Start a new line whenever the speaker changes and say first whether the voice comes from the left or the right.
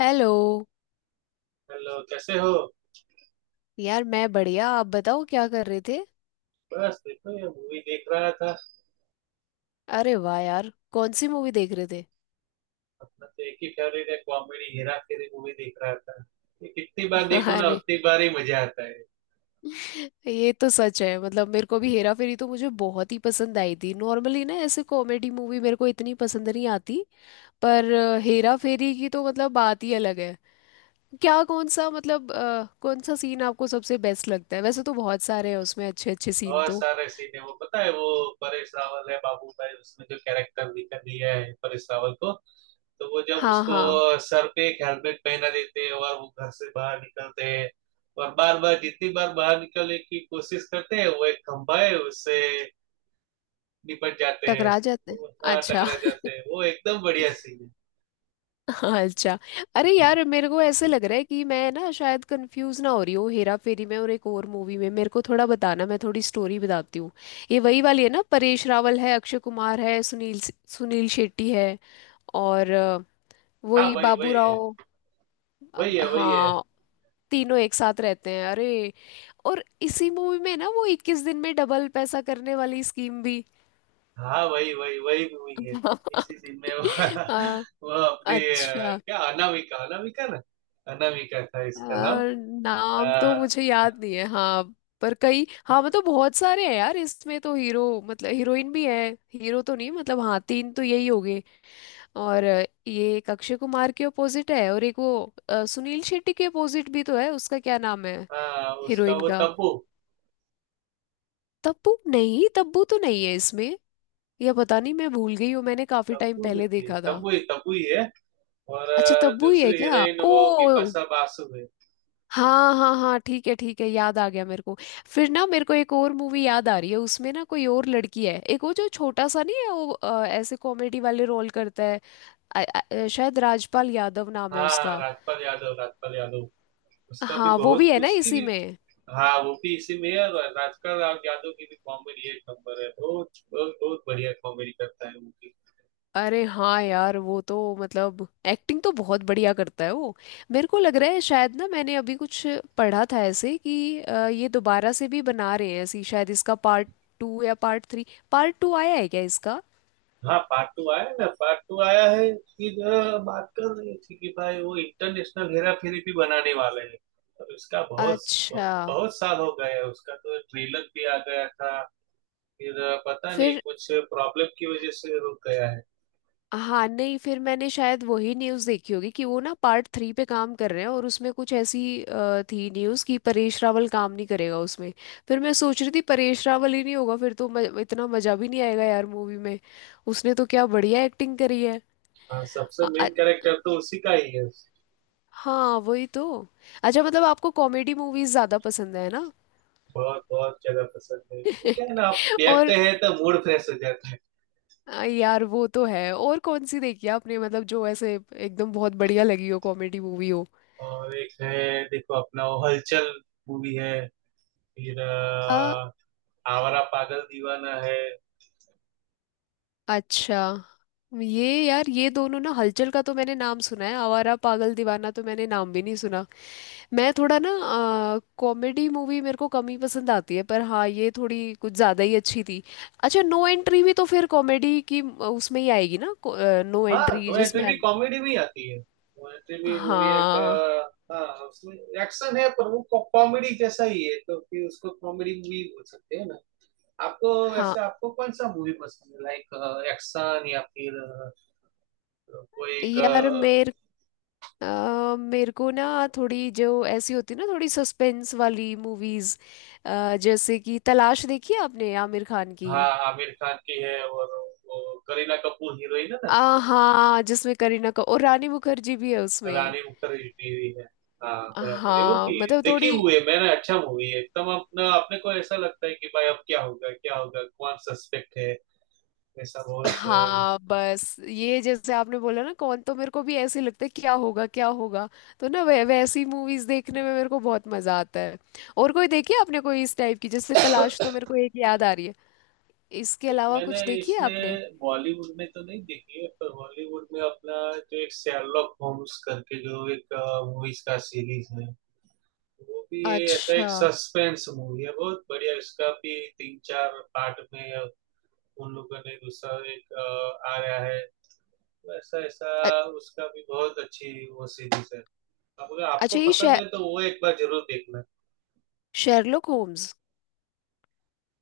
left: Hello.
right: Hello, कैसे हो।
left: यार मैं बढ़िया। आप बताओ क्या कर रहे थे?
right: बस देखो, ये मूवी देख रहा था।
left: अरे वाह यार, कौन सी मूवी देख रहे थे?
right: अपना तो एक ही फेवरेट है, कॉमेडी हेरा फेरी मूवी देख रहा था। ये कितनी बार देखो ना,
left: अरे,
right: उतनी बार ही मजा आता है।
left: ये तो सच है। मतलब मेरे को भी हेरा फेरी तो मुझे बहुत ही पसंद आई थी। नॉर्मली ना ऐसे कॉमेडी मूवी मेरे को इतनी पसंद नहीं आती। पर हेरा फेरी की तो मतलब बात ही अलग है। क्या कौन सा मतलब कौन सा सीन आपको सबसे बेस्ट लगता है? वैसे तो बहुत सारे हैं उसमें अच्छे अच्छे सीन
right: बहुत
left: तो।
right: सारे सीन है। वो पता है, वो परेश रावल है, बाबू भाई। उसने जो कैरेक्टर दिया है परेश रावल को, तो वो जब
left: हाँ
right: उसको
left: हाँ,
right: सर पे एक हेलमेट पहना देते हैं और वो घर से बाहर निकलते हैं, और बार बार जितनी बार बाहर निकलने की कोशिश करते हैं, वो एक खंभा है, उससे निपट जाते हैं।
left: टकरा जाते हैं।
right: वो, हाँ,
left: अच्छा।
right: टकरा जाते हैं। वो एकदम बढ़िया सीन है।
left: हाँ अच्छा। अरे यार, मेरे को ऐसे लग रहा है कि मैं ना शायद कंफ्यूज ना हो रही हूँ हेरा फेरी में और एक और मूवी में। मेरे को थोड़ा बताना, मैं थोड़ी स्टोरी बताती हूँ। ये वही वाली है ना? परेश रावल है, अक्षय कुमार है, सुनील सुनील शेट्टी है। और
right: हाँ,
left: वही
right: वही वही
left: बाबू
right: है,
left: राव।
right: वही है वही है।
left: हाँ। तीनों एक साथ रहते हैं। अरे और इसी मूवी में ना वो इक्कीस दिन में डबल पैसा करने वाली स्कीम भी।
right: हाँ, वही वही वही मूवी है। इसी सीन में वो,
left: हाँ
right: वो अपने
left: अच्छा।
right: क्या, अनामिका अनामिका ना। अनामिका था
left: अ,
right: इसका नाम। अ,
left: नाम तो मुझे याद नहीं है। हाँ पर कई, हाँ मतलब बहुत सारे हैं यार इसमें तो। हीरो मतलब हीरोइन भी है। हीरो तो नहीं, मतलब हाँ तीन तो यही हो गए। और ये एक अक्षय कुमार के अपोजिट है और एक वो सुनील शेट्टी के अपोजिट भी तो है। उसका क्या नाम है
right: हाँ, उसका
left: हीरोइन
right: वो
left: का?
right: तब्बू।
left: तब्बू? नहीं तब्बू तो नहीं है इसमें। या पता नहीं मैं भूल गई हूँ, मैंने काफी टाइम
right: तब्बू ही
left: पहले
right: थी,
left: देखा था।
right: तब्बू ही, तब्बू ही है। और
left: अच्छा तब्बू ही है
right: दूसरी
left: क्या?
right: हीरोइन वो
left: ओ
right: बिपाशा बासु है।
left: हाँ हाँ हाँ, ठीक है ठीक है, याद आ गया मेरे को। फिर ना मेरे को एक और मूवी याद आ रही है, उसमें ना कोई और लड़की है। एक वो जो छोटा सा नहीं है वो ऐसे कॉमेडी वाले रोल करता है। शायद राजपाल यादव नाम है
right: हाँ,
left: उसका।
right: राजपाल यादव, राजपाल यादव। उसका भी
left: हाँ वो
right: बहुत,
left: भी है ना
right: उसकी
left: इसी
right: भी।
left: में।
right: हाँ, वो भी इसी में है, और राजपाल राव यादव की भी कॉमेडी एक नंबर है, बहुत। बहुत बहुत बढ़िया कॉमेडी करता है वो भी।
left: अरे हाँ यार वो तो मतलब एक्टिंग तो बहुत बढ़िया करता है वो। मेरे को लग रहा है शायद ना मैंने अभी कुछ पढ़ा था ऐसे कि ये दोबारा से भी बना रहे हैं ऐसी, शायद इसका पार्ट टू या पार्ट थ्री। पार्ट टू आया है क्या इसका?
right: हाँ, पार्ट टू आया है ना, पार्ट टू आया है। फिर बात कर रही थी कि भाई वो इंटरनेशनल हेरा फेरी भी बनाने वाले हैं। और उसका बहुत
left: अच्छा।
right: बहुत साल हो गए है, उसका तो ट्रेलर भी आ गया था। फिर पता नहीं,
left: फिर
right: कुछ प्रॉब्लम की वजह से रुक गया है।
left: हाँ नहीं, फिर मैंने शायद वही न्यूज़ देखी होगी कि वो ना पार्ट थ्री पे काम कर रहे हैं और उसमें कुछ ऐसी थी न्यूज़ कि परेश रावल काम नहीं करेगा उसमें। फिर मैं सोच रही थी परेश रावल ही नहीं होगा फिर तो इतना मज़ा भी नहीं आएगा यार मूवी में। उसने तो क्या बढ़िया एक्टिंग करी है।
right: हाँ, सबसे
left: अ- अ-
right: मेन कैरेक्टर तो उसी का ही है।
left: हाँ वही तो। अच्छा मतलब आपको कॉमेडी मूवीज़ ज़्यादा पसंद है ना?
right: बहुत बहुत जगह पसंद है। वो क्या है ना, आप
left: और
right: देखते हैं तो मूड फ्रेश हो जाता है।
left: यार वो तो है। और कौन सी देखी है आपने, मतलब जो ऐसे एकदम बहुत बढ़िया लगी हो, कॉमेडी मूवी हो?
right: और एक है देखो, अपना वो हलचल मूवी है। फिर आवारा पागल दीवाना है।
left: अच्छा ये यार, ये दोनों ना, हलचल का तो मैंने नाम सुना है, आवारा पागल दीवाना तो मैंने नाम भी नहीं सुना। मैं थोड़ा ना कॉमेडी मूवी मेरे को कम ही पसंद आती है, पर हाँ ये थोड़ी कुछ ज़्यादा ही अच्छी थी। अच्छा नो एंट्री भी तो फिर कॉमेडी की उसमें ही आएगी ना? नो
right: हाँ,
left: एंट्री
right: नो एंट्री
left: जिसमें।
right: भी कॉमेडी में ही आती है। नो एंट्री भी मूवी एक
left: हाँ।
right: हाँ, उसमें एक्शन है, पर वो कॉमेडी जैसा ही है, तो फिर उसको कॉमेडी मूवी बोल सकते हैं ना। आपको,
left: हाँ
right: वैसे आपको कौन सा मूवी पसंद है, लाइक एक्शन या फिर कोई एक
left: यार, मेरे को ना थोड़ी जो ऐसी होती ना, थोड़ी सस्पेंस वाली मूवीज। जैसे कि तलाश देखी है आपने, आमिर खान की?
right: हाँ। आमिर खान की है, और वो करीना कपूर हीरोइन है ना।
left: आ हाँ, जिसमें करीना का और रानी मुखर्जी भी है उसमें।
right: रानी मुखर्जी टीवी है। हाँ बराबर, ये
left: हाँ
right: मूवी
left: मतलब
right: देखी
left: थोड़ी,
right: हुई है मैंने। अच्छा मूवी है एकदम। अपना अपने को ऐसा लगता है कि भाई अब क्या होगा क्या होगा, कौन सस्पेक्ट है। ऐसा बहुत
left: हाँ बस ये जैसे आपने बोला ना, कौन, तो मेरे को भी ऐसे ही लगता है क्या होगा क्या होगा। तो ना वै वैसी मूवीज देखने में मेरे को बहुत मजा आता है। और कोई देखी है आपने कोई इस टाइप की? जैसे तलाश तो मेरे को एक याद आ रही है, इसके
right: एक
left: अलावा
right: मैंने
left: कुछ देखी है आपने?
right: इसमें बॉलीवुड में तो नहीं देखी है, पर बॉलीवुड में अपना जो एक शेरलॉक होम्स करके जो एक मूवीज का सीरीज है, वो भी ये ऐसा
left: अच्छा।
right: एक सस्पेंस मूवी है, बहुत बढ़िया। इसका भी तीन चार पार्ट में उन लोगों ने दूसरा एक आया है, वैसा ऐसा।
left: अ-
right: उसका भी बहुत अच्छी वो सीरीज है। अब अगर आपको
left: अच्छा ये
right: पसंद है तो वो एक बार जरूर देखना।
left: Sherlock Holmes.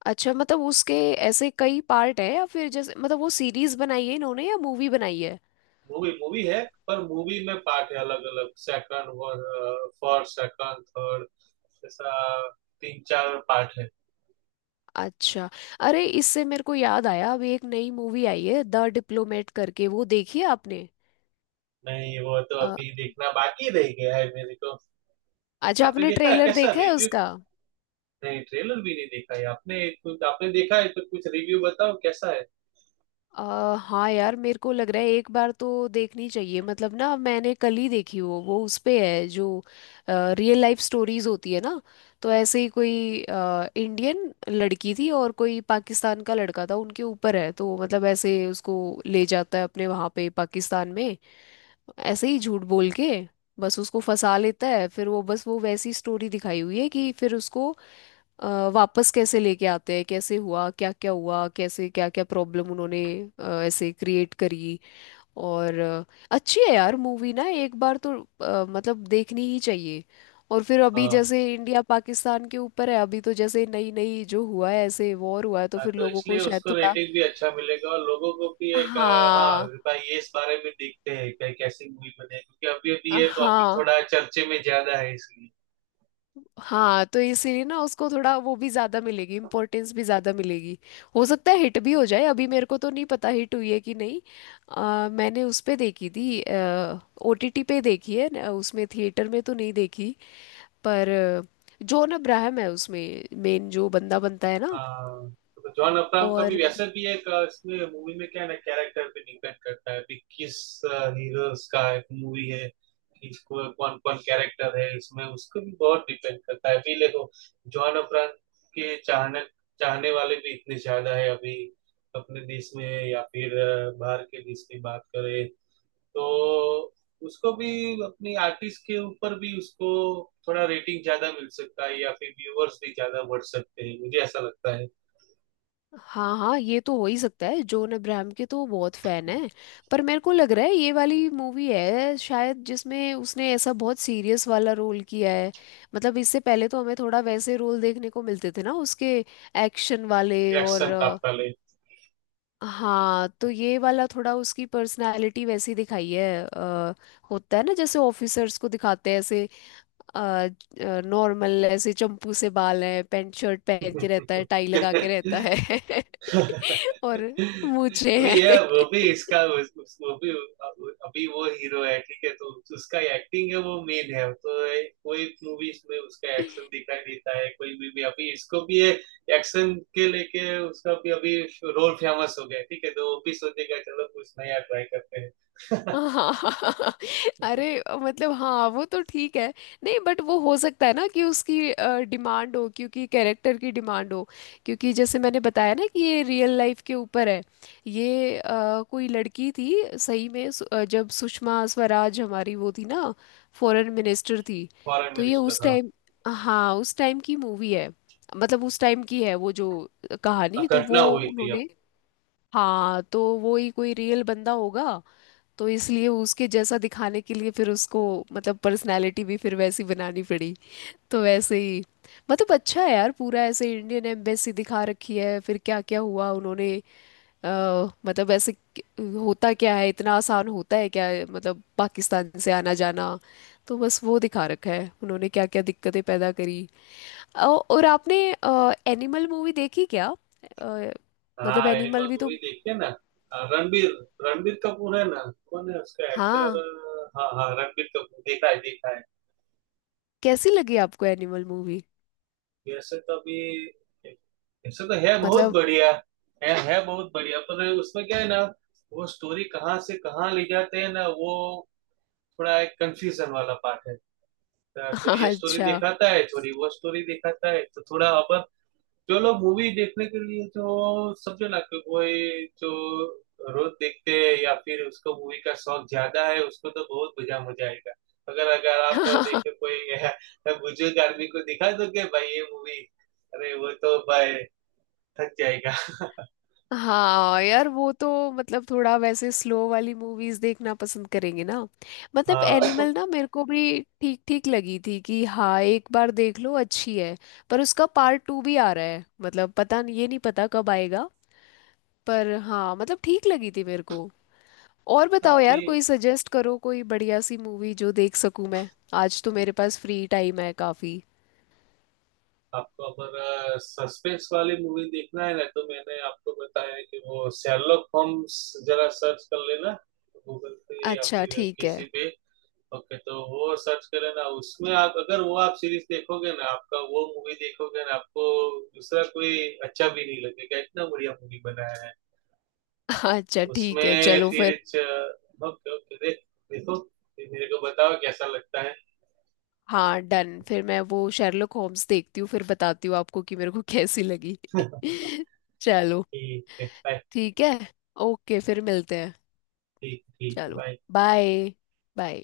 left: अच्छा मतलब उसके ऐसे कई पार्ट है? या फिर जैसे मतलब वो सीरीज बनाई है इन्होंने या मूवी बनाई है?
right: मूवी मूवी है, पर मूवी में पार्ट है अलग अलग। सेकंड, फर्स्ट सेकंड थर्ड, ऐसा। तीन चार पार्ट है।
left: अच्छा। अरे इससे मेरे को याद आया, अभी एक नई मूवी आई है द डिप्लोमेट करके, वो देखी है आपने?
right: नहीं, वो तो
left: अ,
right: अभी देखना बाकी रह गया है मेरे को।
left: अच्छा
right: आपने
left: आपने
right: देखा है,
left: ट्रेलर
right: कैसा
left: देखा है
right: रिव्यू।
left: उसका?
right: नहीं, ट्रेलर भी नहीं देखा है। आपने कुछ, आपने देखा है तो कुछ रिव्यू बताओ कैसा है।
left: अ हाँ यार, मेरे को लग रहा है एक बार तो देखनी चाहिए। मतलब ना मैंने कल ही देखी। वो उस पे है जो रियल लाइफ स्टोरीज होती है ना, तो ऐसे ही कोई इंडियन लड़की थी और कोई पाकिस्तान का लड़का था, उनके ऊपर है। तो मतलब ऐसे उसको ले जाता है अपने वहाँ पे पाकिस्तान में, ऐसे ही झूठ बोल के बस उसको फंसा लेता है। फिर वो बस वो वैसी स्टोरी दिखाई हुई है कि फिर उसको वापस कैसे लेके आते हैं, कैसे हुआ, क्या क्या हुआ, कैसे क्या क्या प्रॉब्लम उन्होंने ऐसे क्रिएट करी। और अच्छी है यार मूवी, ना एक बार तो मतलब देखनी ही चाहिए। और फिर अभी
right: हाँ,
left: जैसे इंडिया पाकिस्तान के ऊपर है, अभी तो जैसे नई नई जो हुआ है ऐसे वॉर हुआ है तो
right: हाँ,
left: फिर
right: तो
left: लोगों को
right: इसलिए
left: शायद
right: उसको
left: थोड़ा।
right: रेटिंग भी अच्छा मिलेगा, और लोगों को भी एक हाँ
left: हाँ।
right: भाई, ये इस बारे में देखते हैं कि कैसी मूवी बने, क्योंकि अभी अभी ये टॉपिक
left: हाँ।
right: थोड़ा चर्चे में ज्यादा है इसलिए।
left: हाँ तो इसीलिए ना उसको थोड़ा वो भी ज्यादा मिलेगी, इम्पोर्टेंस भी ज्यादा मिलेगी। हो सकता है हिट भी हो जाए, अभी मेरे को तो नहीं पता हिट हुई है कि नहीं। मैंने उस पे देखी थी, ओटीटी पे देखी है, उसमें थिएटर में तो नहीं देखी। पर जॉन अब्राहम है उसमें मेन जो बंदा बनता है ना।
right: हाँ, तो जॉन अब्राहम का भी
left: और
right: वैसे भी एक इसमें मूवी में क्या है ना, कैरेक्टर पे डिपेंड करता है कि किस हीरोज का एक मूवी है, किसको कौन कौन कैरेक्टर है इसमें, उसको भी बहुत डिपेंड करता है। अभी देखो, जॉन अब्राहम के चाहने चाहने वाले भी इतने ज्यादा है अभी, अपने देश में या फिर बाहर के देश की बात करें, तो उसको भी अपनी आर्टिस्ट के ऊपर भी उसको थोड़ा रेटिंग ज्यादा मिल सकता है, या फिर व्यूअर्स भी ज्यादा बढ़ सकते हैं, मुझे ऐसा लगता है।
left: हाँ हाँ, ये तो हो ही सकता है, जॉन अब्राहम के तो वो बहुत फैन है। पर मेरे को लग रहा है ये वाली मूवी है शायद जिसमें उसने ऐसा बहुत सीरियस वाला रोल किया है। मतलब इससे पहले तो हमें थोड़ा वैसे रोल देखने को मिलते थे ना उसके, एक्शन वाले और
right: एक्शन था पहले।
left: हाँ तो ये वाला थोड़ा उसकी पर्सनालिटी वैसी दिखाई है। होता है ना जैसे ऑफिसर्स को दिखाते हैं ऐसे नॉर्मल, ऐसे चंपू से बाल है, पैंट शर्ट पहन के रहता है, टाई लगा के रहता है। और मूछें
right: अभी
left: हैं।
right: ये वो भी इसका वो भी अभी। वो हीरो है, ठीक है, तो उसका एक्टिंग है वो मेन है, तो कोई मूवीज में उसका एक्शन दिखाई देता है, कोई भी अभी इसको भी ये एक्शन के लेके उसका भी अभी रोल फेमस हो गया है, ठीक है, तो वो भी सोचेगा चलो कुछ नया ट्राई करते हैं।
left: हाँ। अरे, मतलब हाँ वो तो ठीक है। नहीं बट वो हो सकता है ना कि उसकी डिमांड हो, क्योंकि कैरेक्टर की डिमांड हो। क्योंकि जैसे मैंने बताया ना कि ये रियल लाइफ के ऊपर है। ये कोई लड़की थी सही में, जब सुषमा स्वराज हमारी वो थी ना, फॉरेन मिनिस्टर थी,
right: फॉरेन
left: तो ये
right: मिनिस्टर,
left: उस
right: हाँ।
left: टाइम। हाँ उस टाइम की मूवी है। मतलब उस टाइम की है, वो जो कहानी तो
right: घटना
left: वो
right: हुई थी।
left: उन्होंने। हाँ तो वो ही कोई रियल बंदा होगा, तो इसलिए उसके जैसा दिखाने के लिए फिर उसको मतलब पर्सनालिटी भी फिर वैसी बनानी पड़ी। तो वैसे ही मतलब अच्छा है यार, पूरा ऐसे इंडियन एम्बेसी दिखा रखी है, फिर क्या क्या हुआ उन्होंने अ, मतलब ऐसे होता क्या है? इतना आसान होता है क्या, मतलब पाकिस्तान से आना जाना? तो बस वो दिखा रखा है उन्होंने क्या क्या दिक्कतें पैदा करी। और आपने एनिमल मूवी देखी क्या? अ, मतलब
right: हाँ, एनिमल
left: एनिमल भी तो।
right: मूवी देखते हैं ना। अ, रणबीर रणबीर कपूर है ना। कौन है उसका एक्टर।
left: हाँ
right: हाँ हाँ, रणबीर कपूर, देखा है देखा है।
left: कैसी लगी आपको एनिमल मूवी?
right: वैसे तो अभी, वैसे तो है बहुत
left: मतलब
right: बढ़िया। है बहुत बढ़िया, पर उसमें क्या है ना, वो स्टोरी कहाँ से कहाँ ले जाते हैं ना, वो थोड़ा एक कंफ्यूजन वाला पार्ट है। तो ये
left: हाँ,
right: स्टोरी
left: अच्छा।
right: दिखाता है थोड़ी, वो स्टोरी दिखाता है तो थोड़ा। अब चलो, मूवी देखने के लिए जो, समझो ना कि कोई जो रोज देखते हैं, या फिर उसको मूवी का शौक ज्यादा है, उसको तो बहुत मजा मजा आएगा। अगर अगर आप देखे कोई बुजुर्ग आदमी को दिखा दोगे भाई ये मूवी, अरे वो तो भाई थक जाएगा।
left: हाँ यार वो तो मतलब थोड़ा वैसे स्लो वाली मूवीज देखना पसंद करेंगे ना। मतलब
right: हाँ
left: एनिमल ना मेरे को भी ठीक ठीक लगी थी कि हाँ एक बार देख लो अच्छी है। पर उसका पार्ट टू भी आ रहा है, मतलब पता नहीं, ये नहीं पता कब आएगा। पर हाँ मतलब ठीक लगी थी मेरे को। और बताओ
right: अभी,
left: यार, कोई सजेस्ट करो कोई बढ़िया सी मूवी जो देख सकूं मैं। आज तो मेरे पास फ्री टाइम है काफी।
right: आपको अगर सस्पेंस वाली मूवी देखना है ना, तो मैंने आपको बताया है कि वो शेरलॉक होम्स, जरा सर्च कर लेना गूगल पे या
left: अच्छा
right: फिर
left: ठीक है।
right: किसी पे। ओके, तो वो सर्च करें ना, उसमें आप अगर वो आप सीरीज देखोगे ना, आपका वो मूवी देखोगे ना, आपको दूसरा कोई अच्छा भी नहीं लगेगा, इतना बढ़िया मूवी बनाया है
left: अच्छा ठीक है,
right: उसमें
left: चलो
right: फिर।
left: फिर।
right: ओके, ओके, देखो फिर मेरे को बताओ कैसा लगता है।
left: हाँ डन, फिर मैं वो शेरलॉक होम्स देखती हूँ फिर बताती हूँ आपको कि मेरे को कैसी लगी। चलो
right: ठीक है, बाय।
left: ठीक है। ओके फिर मिलते हैं।
right: ठीक, ठीक,
left: चलो
right: बाय।
left: बाय। बाय।